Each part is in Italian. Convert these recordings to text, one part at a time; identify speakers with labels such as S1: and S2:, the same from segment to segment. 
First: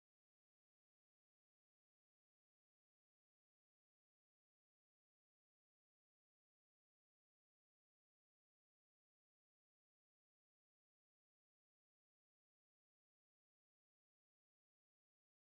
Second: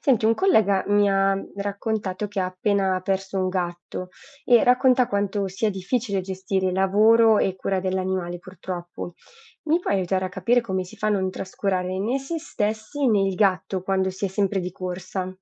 S1: Senti, un collega mi ha raccontato che ha appena perso un gatto e racconta quanto sia difficile gestire lavoro e cura dell'animale, purtroppo. Mi puoi aiutare a capire come si fa a non trascurare né se stessi né il gatto quando si è sempre di corsa?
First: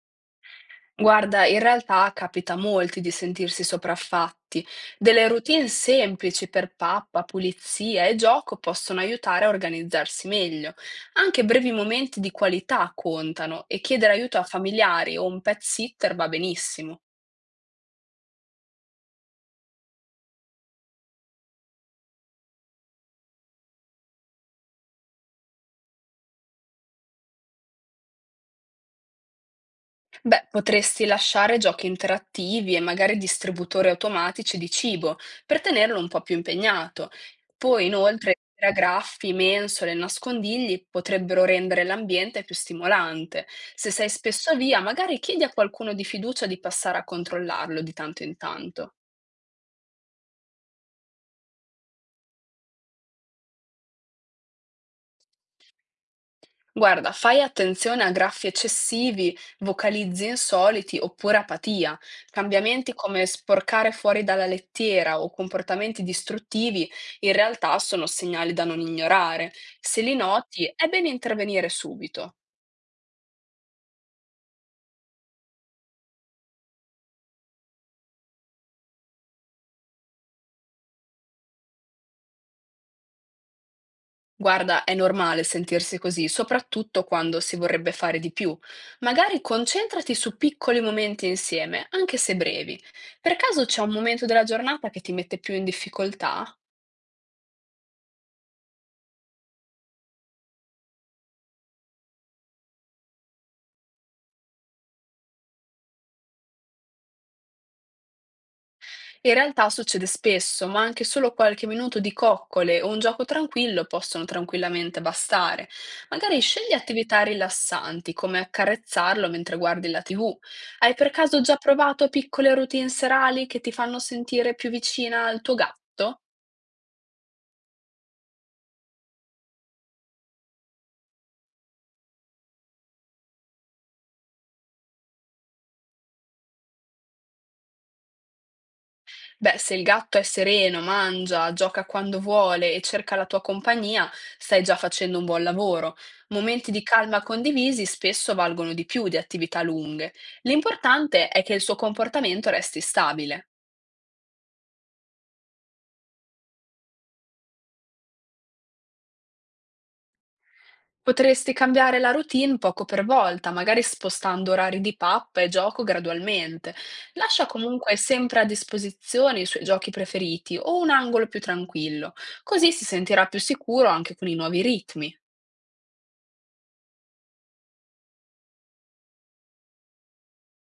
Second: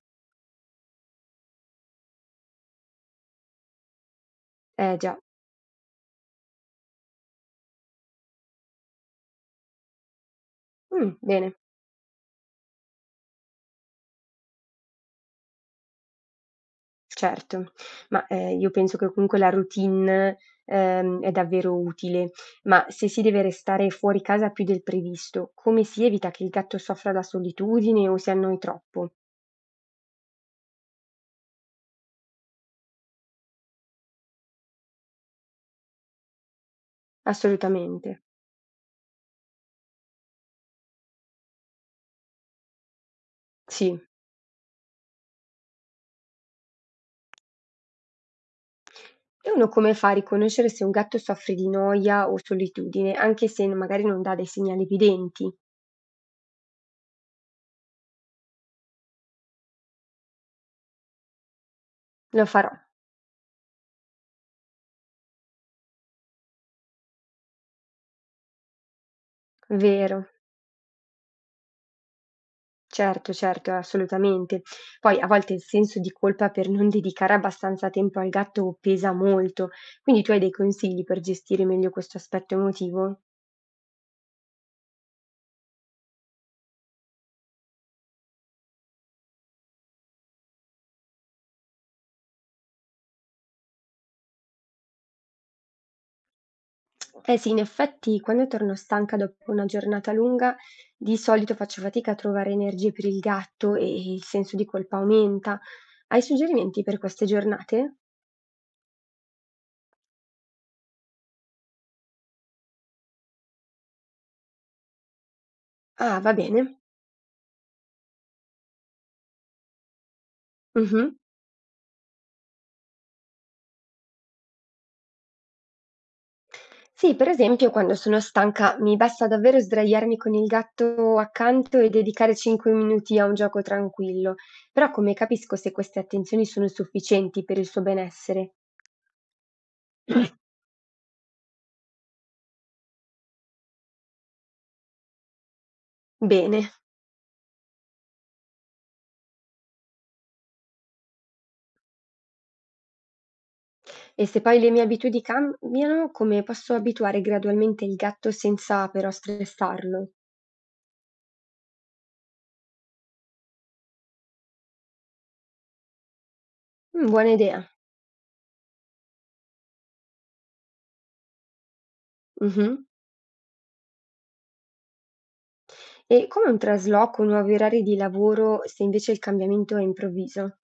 S2: Guarda, in realtà capita a molti di sentirsi sopraffatti.
S1: Eh già.
S2: Delle routine semplici per pappa, pulizia e gioco possono aiutare a organizzarsi meglio.
S1: Mm,
S2: Anche
S1: bene,
S2: brevi momenti di qualità contano e chiedere aiuto a familiari o un pet sitter va benissimo.
S1: certo, ma io penso che comunque la routine è davvero utile, ma se si deve restare fuori casa più del previsto, come si evita che il gatto soffra la solitudine o si annoi troppo?
S2: Beh, potresti lasciare giochi interattivi e magari distributori automatici di cibo per tenerlo un po' più impegnato. Poi,
S1: Assolutamente,
S2: inoltre, graffi, mensole e nascondigli potrebbero rendere l'ambiente più stimolante. Se
S1: sì.
S2: sei spesso via, magari chiedi a qualcuno di fiducia di passare a controllarlo di tanto in tanto.
S1: E uno come fa a riconoscere se un gatto soffre di noia o solitudine, anche se n magari non dà dei segnali evidenti?
S2: Guarda, fai attenzione a graffi eccessivi, vocalizzi insoliti oppure apatia.
S1: Lo farò,
S2: Cambiamenti come sporcare fuori dalla lettiera o comportamenti distruttivi in realtà sono segnali da non ignorare. Se li
S1: vero.
S2: noti, è bene intervenire subito.
S1: Certo, certo, assolutamente. Poi a volte il senso di colpa per non dedicare abbastanza tempo al gatto pesa molto, quindi tu hai dei consigli per gestire meglio questo aspetto emotivo?
S2: Guarda, è normale sentirsi così, soprattutto quando si vorrebbe fare di più. Magari concentrati su piccoli momenti insieme, anche se brevi. Per caso c'è un momento della giornata che ti mette più in difficoltà?
S1: Eh sì, in effetti quando torno stanca dopo una giornata lunga, di solito faccio fatica a trovare energie per il gatto e il senso di colpa aumenta. Hai suggerimenti per queste giornate?
S2: In realtà succede spesso, ma anche solo qualche minuto di coccole o un gioco tranquillo possono tranquillamente bastare.
S1: Ah, va
S2: Magari
S1: bene.
S2: scegli attività rilassanti, come accarezzarlo mentre guardi la TV. Hai per
S1: Mhm.
S2: caso già provato piccole routine serali che ti fanno sentire più vicina al tuo gatto?
S1: Sì, per esempio, quando sono stanca mi basta davvero sdraiarmi con il gatto accanto e dedicare 5 minuti a un gioco tranquillo. Però come capisco se queste attenzioni sono sufficienti per il suo benessere?
S2: Beh, se il gatto è sereno, mangia, gioca quando vuole e cerca la tua compagnia, stai già facendo un buon lavoro. Momenti
S1: Bene.
S2: di calma condivisi spesso valgono di più di attività lunghe. L'importante è che il suo comportamento resti stabile.
S1: E se poi le mie abitudini cambiano, come posso abituare gradualmente il gatto senza però stressarlo?
S2: Potresti cambiare la routine poco per volta, magari spostando orari di pappa e gioco gradualmente.
S1: Buona
S2: Lascia
S1: idea.
S2: comunque sempre a disposizione i suoi giochi preferiti o un angolo più tranquillo, così
S1: Mh-mh.
S2: si sentirà più sicuro anche con i nuovi ritmi.
S1: E come un trasloco, nuovi orari di lavoro, se invece il cambiamento è improvviso?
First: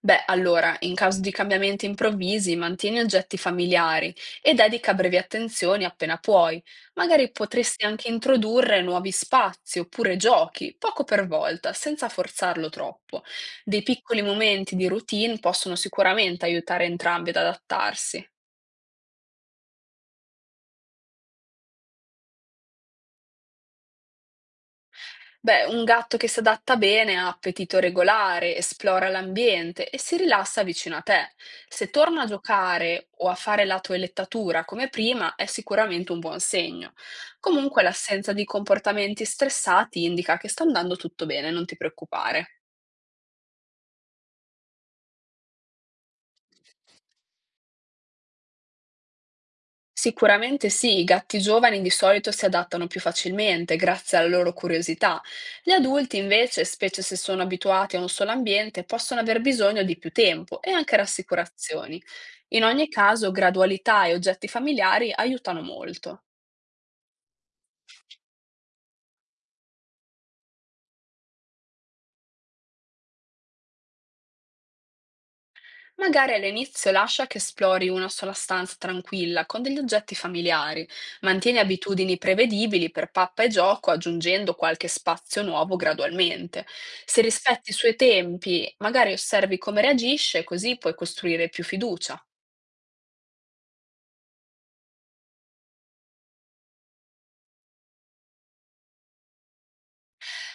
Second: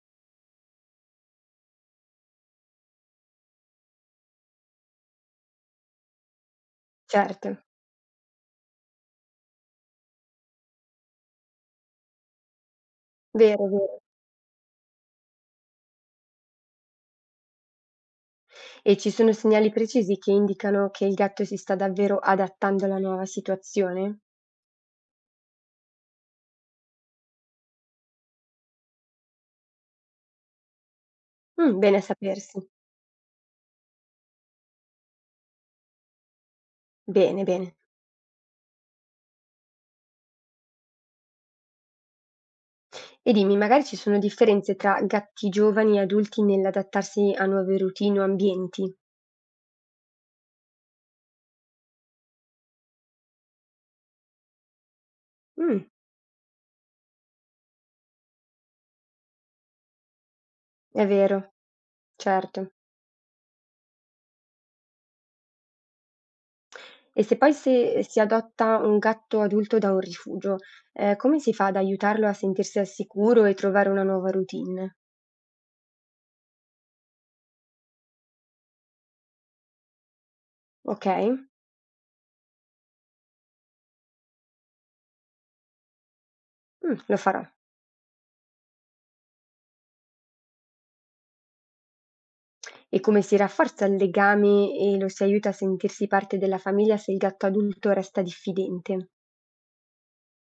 S2: Beh, allora, in caso di cambiamenti improvvisi, mantieni oggetti familiari e dedica brevi attenzioni appena puoi. Magari
S1: Certo,
S2: potresti anche introdurre nuovi spazi oppure giochi, poco per volta, senza forzarlo troppo.
S1: vero,
S2: Dei
S1: vero.
S2: piccoli momenti di routine possono sicuramente aiutare entrambi ad adattarsi.
S1: E ci sono segnali precisi che indicano che il gatto si sta davvero adattando alla nuova situazione?
S2: Beh, un gatto che si adatta bene ha appetito regolare, esplora l'ambiente e si rilassa vicino a te. Se
S1: Bene a
S2: torna a
S1: sapersi.
S2: giocare o a fare la toelettatura come prima, è sicuramente un buon segno.
S1: Bene, bene.
S2: Comunque l'assenza di comportamenti stressati indica che sta andando tutto bene, non ti preoccupare.
S1: E dimmi, magari ci sono differenze tra gatti giovani e adulti nell'adattarsi a nuove routine o ambienti?
S2: Sicuramente sì, i gatti giovani di solito si adattano più facilmente grazie alla loro curiosità. Gli
S1: Mh,
S2: adulti invece, specie se sono abituati a un solo ambiente, possono aver bisogno di più tempo e anche
S1: è vero.
S2: rassicurazioni. In
S1: Certo.
S2: ogni caso, gradualità e oggetti familiari aiutano molto.
S1: E se poi se si adotta un gatto adulto da un rifugio, come si fa ad aiutarlo a sentirsi al sicuro e trovare una nuova routine?
S2: Magari all'inizio lascia che esplori una sola stanza tranquilla con degli oggetti familiari.
S1: Okay,
S2: Mantieni abitudini prevedibili per pappa e gioco, aggiungendo qualche spazio nuovo gradualmente.
S1: lo
S2: Se
S1: farò.
S2: rispetti i suoi tempi, magari osservi come reagisce, così puoi costruire più fiducia.
S1: E come si rafforza il legame e lo si aiuta a sentirsi parte della famiglia se il gatto adulto resta diffidente?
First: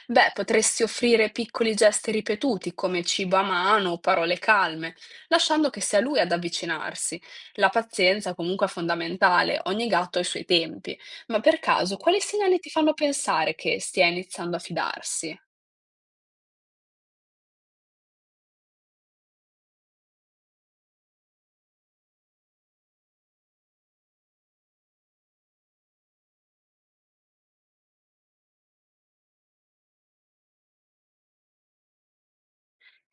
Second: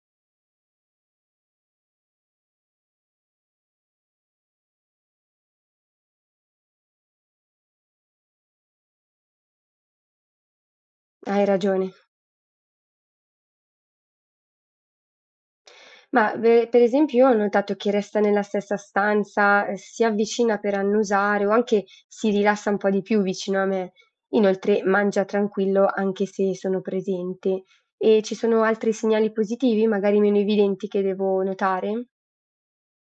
S2: Beh, potresti offrire piccoli gesti ripetuti come cibo a mano o parole calme, lasciando che sia lui ad avvicinarsi. La pazienza comunque è fondamentale, ogni gatto ha i suoi tempi. Ma
S1: Hai
S2: per
S1: ragione.
S2: caso, quali segnali ti fanno pensare che stia iniziando a fidarsi?
S1: Ma ve Per esempio io ho notato chi resta nella stessa stanza, si avvicina per annusare o anche si rilassa un po' di più vicino a me. Inoltre mangia tranquillo anche se sono presente. E ci sono altri segnali positivi, magari meno evidenti, che devo notare?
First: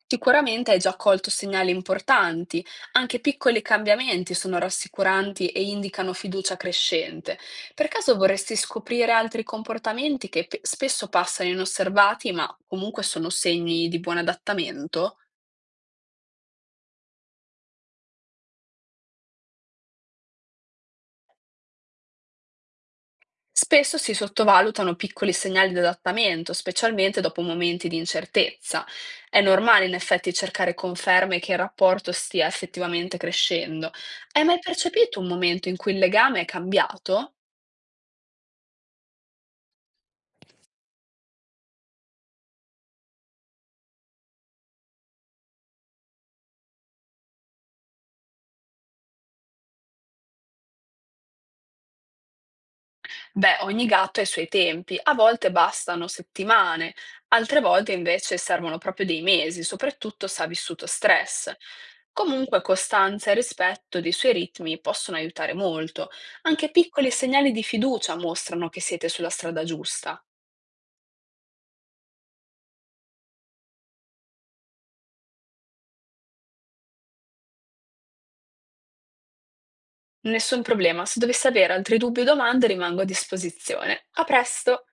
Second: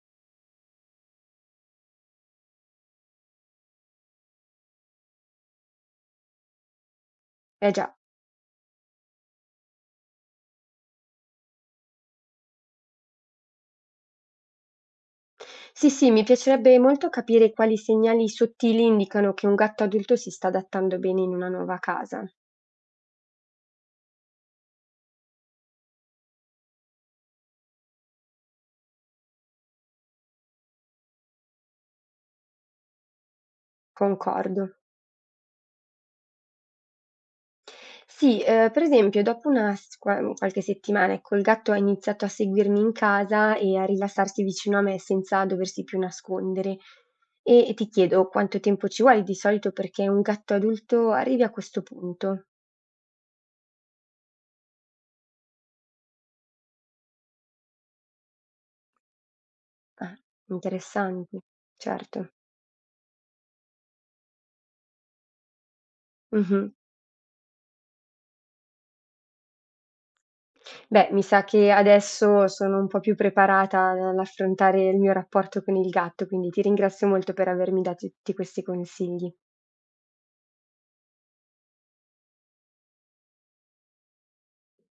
S2: Sicuramente hai già colto segnali importanti, anche piccoli cambiamenti sono rassicuranti e indicano fiducia crescente.
S1: Eh
S2: Per
S1: già.
S2: caso vorresti scoprire altri comportamenti che spesso passano inosservati, ma comunque sono segni di buon adattamento?
S1: Sì, sì, mi piacerebbe molto capire quali segnali sottili indicano che un gatto adulto si sta adattando bene in una nuova casa.
S2: Spesso si sottovalutano piccoli segnali di adattamento, specialmente dopo momenti di incertezza. È normale in effetti cercare conferme che il rapporto stia effettivamente crescendo. Hai mai
S1: Concordo.
S2: percepito un momento in cui il legame è cambiato?
S1: Sì, per esempio dopo una qualche settimana, ecco, il gatto ha iniziato a seguirmi in casa e a rilassarsi vicino a me senza doversi più nascondere. E ti chiedo quanto tempo ci vuole di solito perché un gatto adulto arrivi a questo punto?
S2: Beh, ogni gatto ha i suoi tempi, a volte bastano settimane, altre volte invece servono proprio dei mesi,
S1: Ah,
S2: soprattutto se ha vissuto
S1: interessante,
S2: stress.
S1: certo.
S2: Comunque costanza e rispetto dei suoi ritmi possono aiutare molto.
S1: Mh-mh.
S2: Anche piccoli segnali di fiducia mostrano che siete sulla strada giusta.
S1: Beh, mi sa che adesso sono un po' più preparata a ad affrontare il mio rapporto con il gatto, quindi ti ringrazio molto per avermi dato tutti questi consigli.
S2: Nessun problema, se dovessi avere altri dubbi o domande rimango a disposizione. A presto!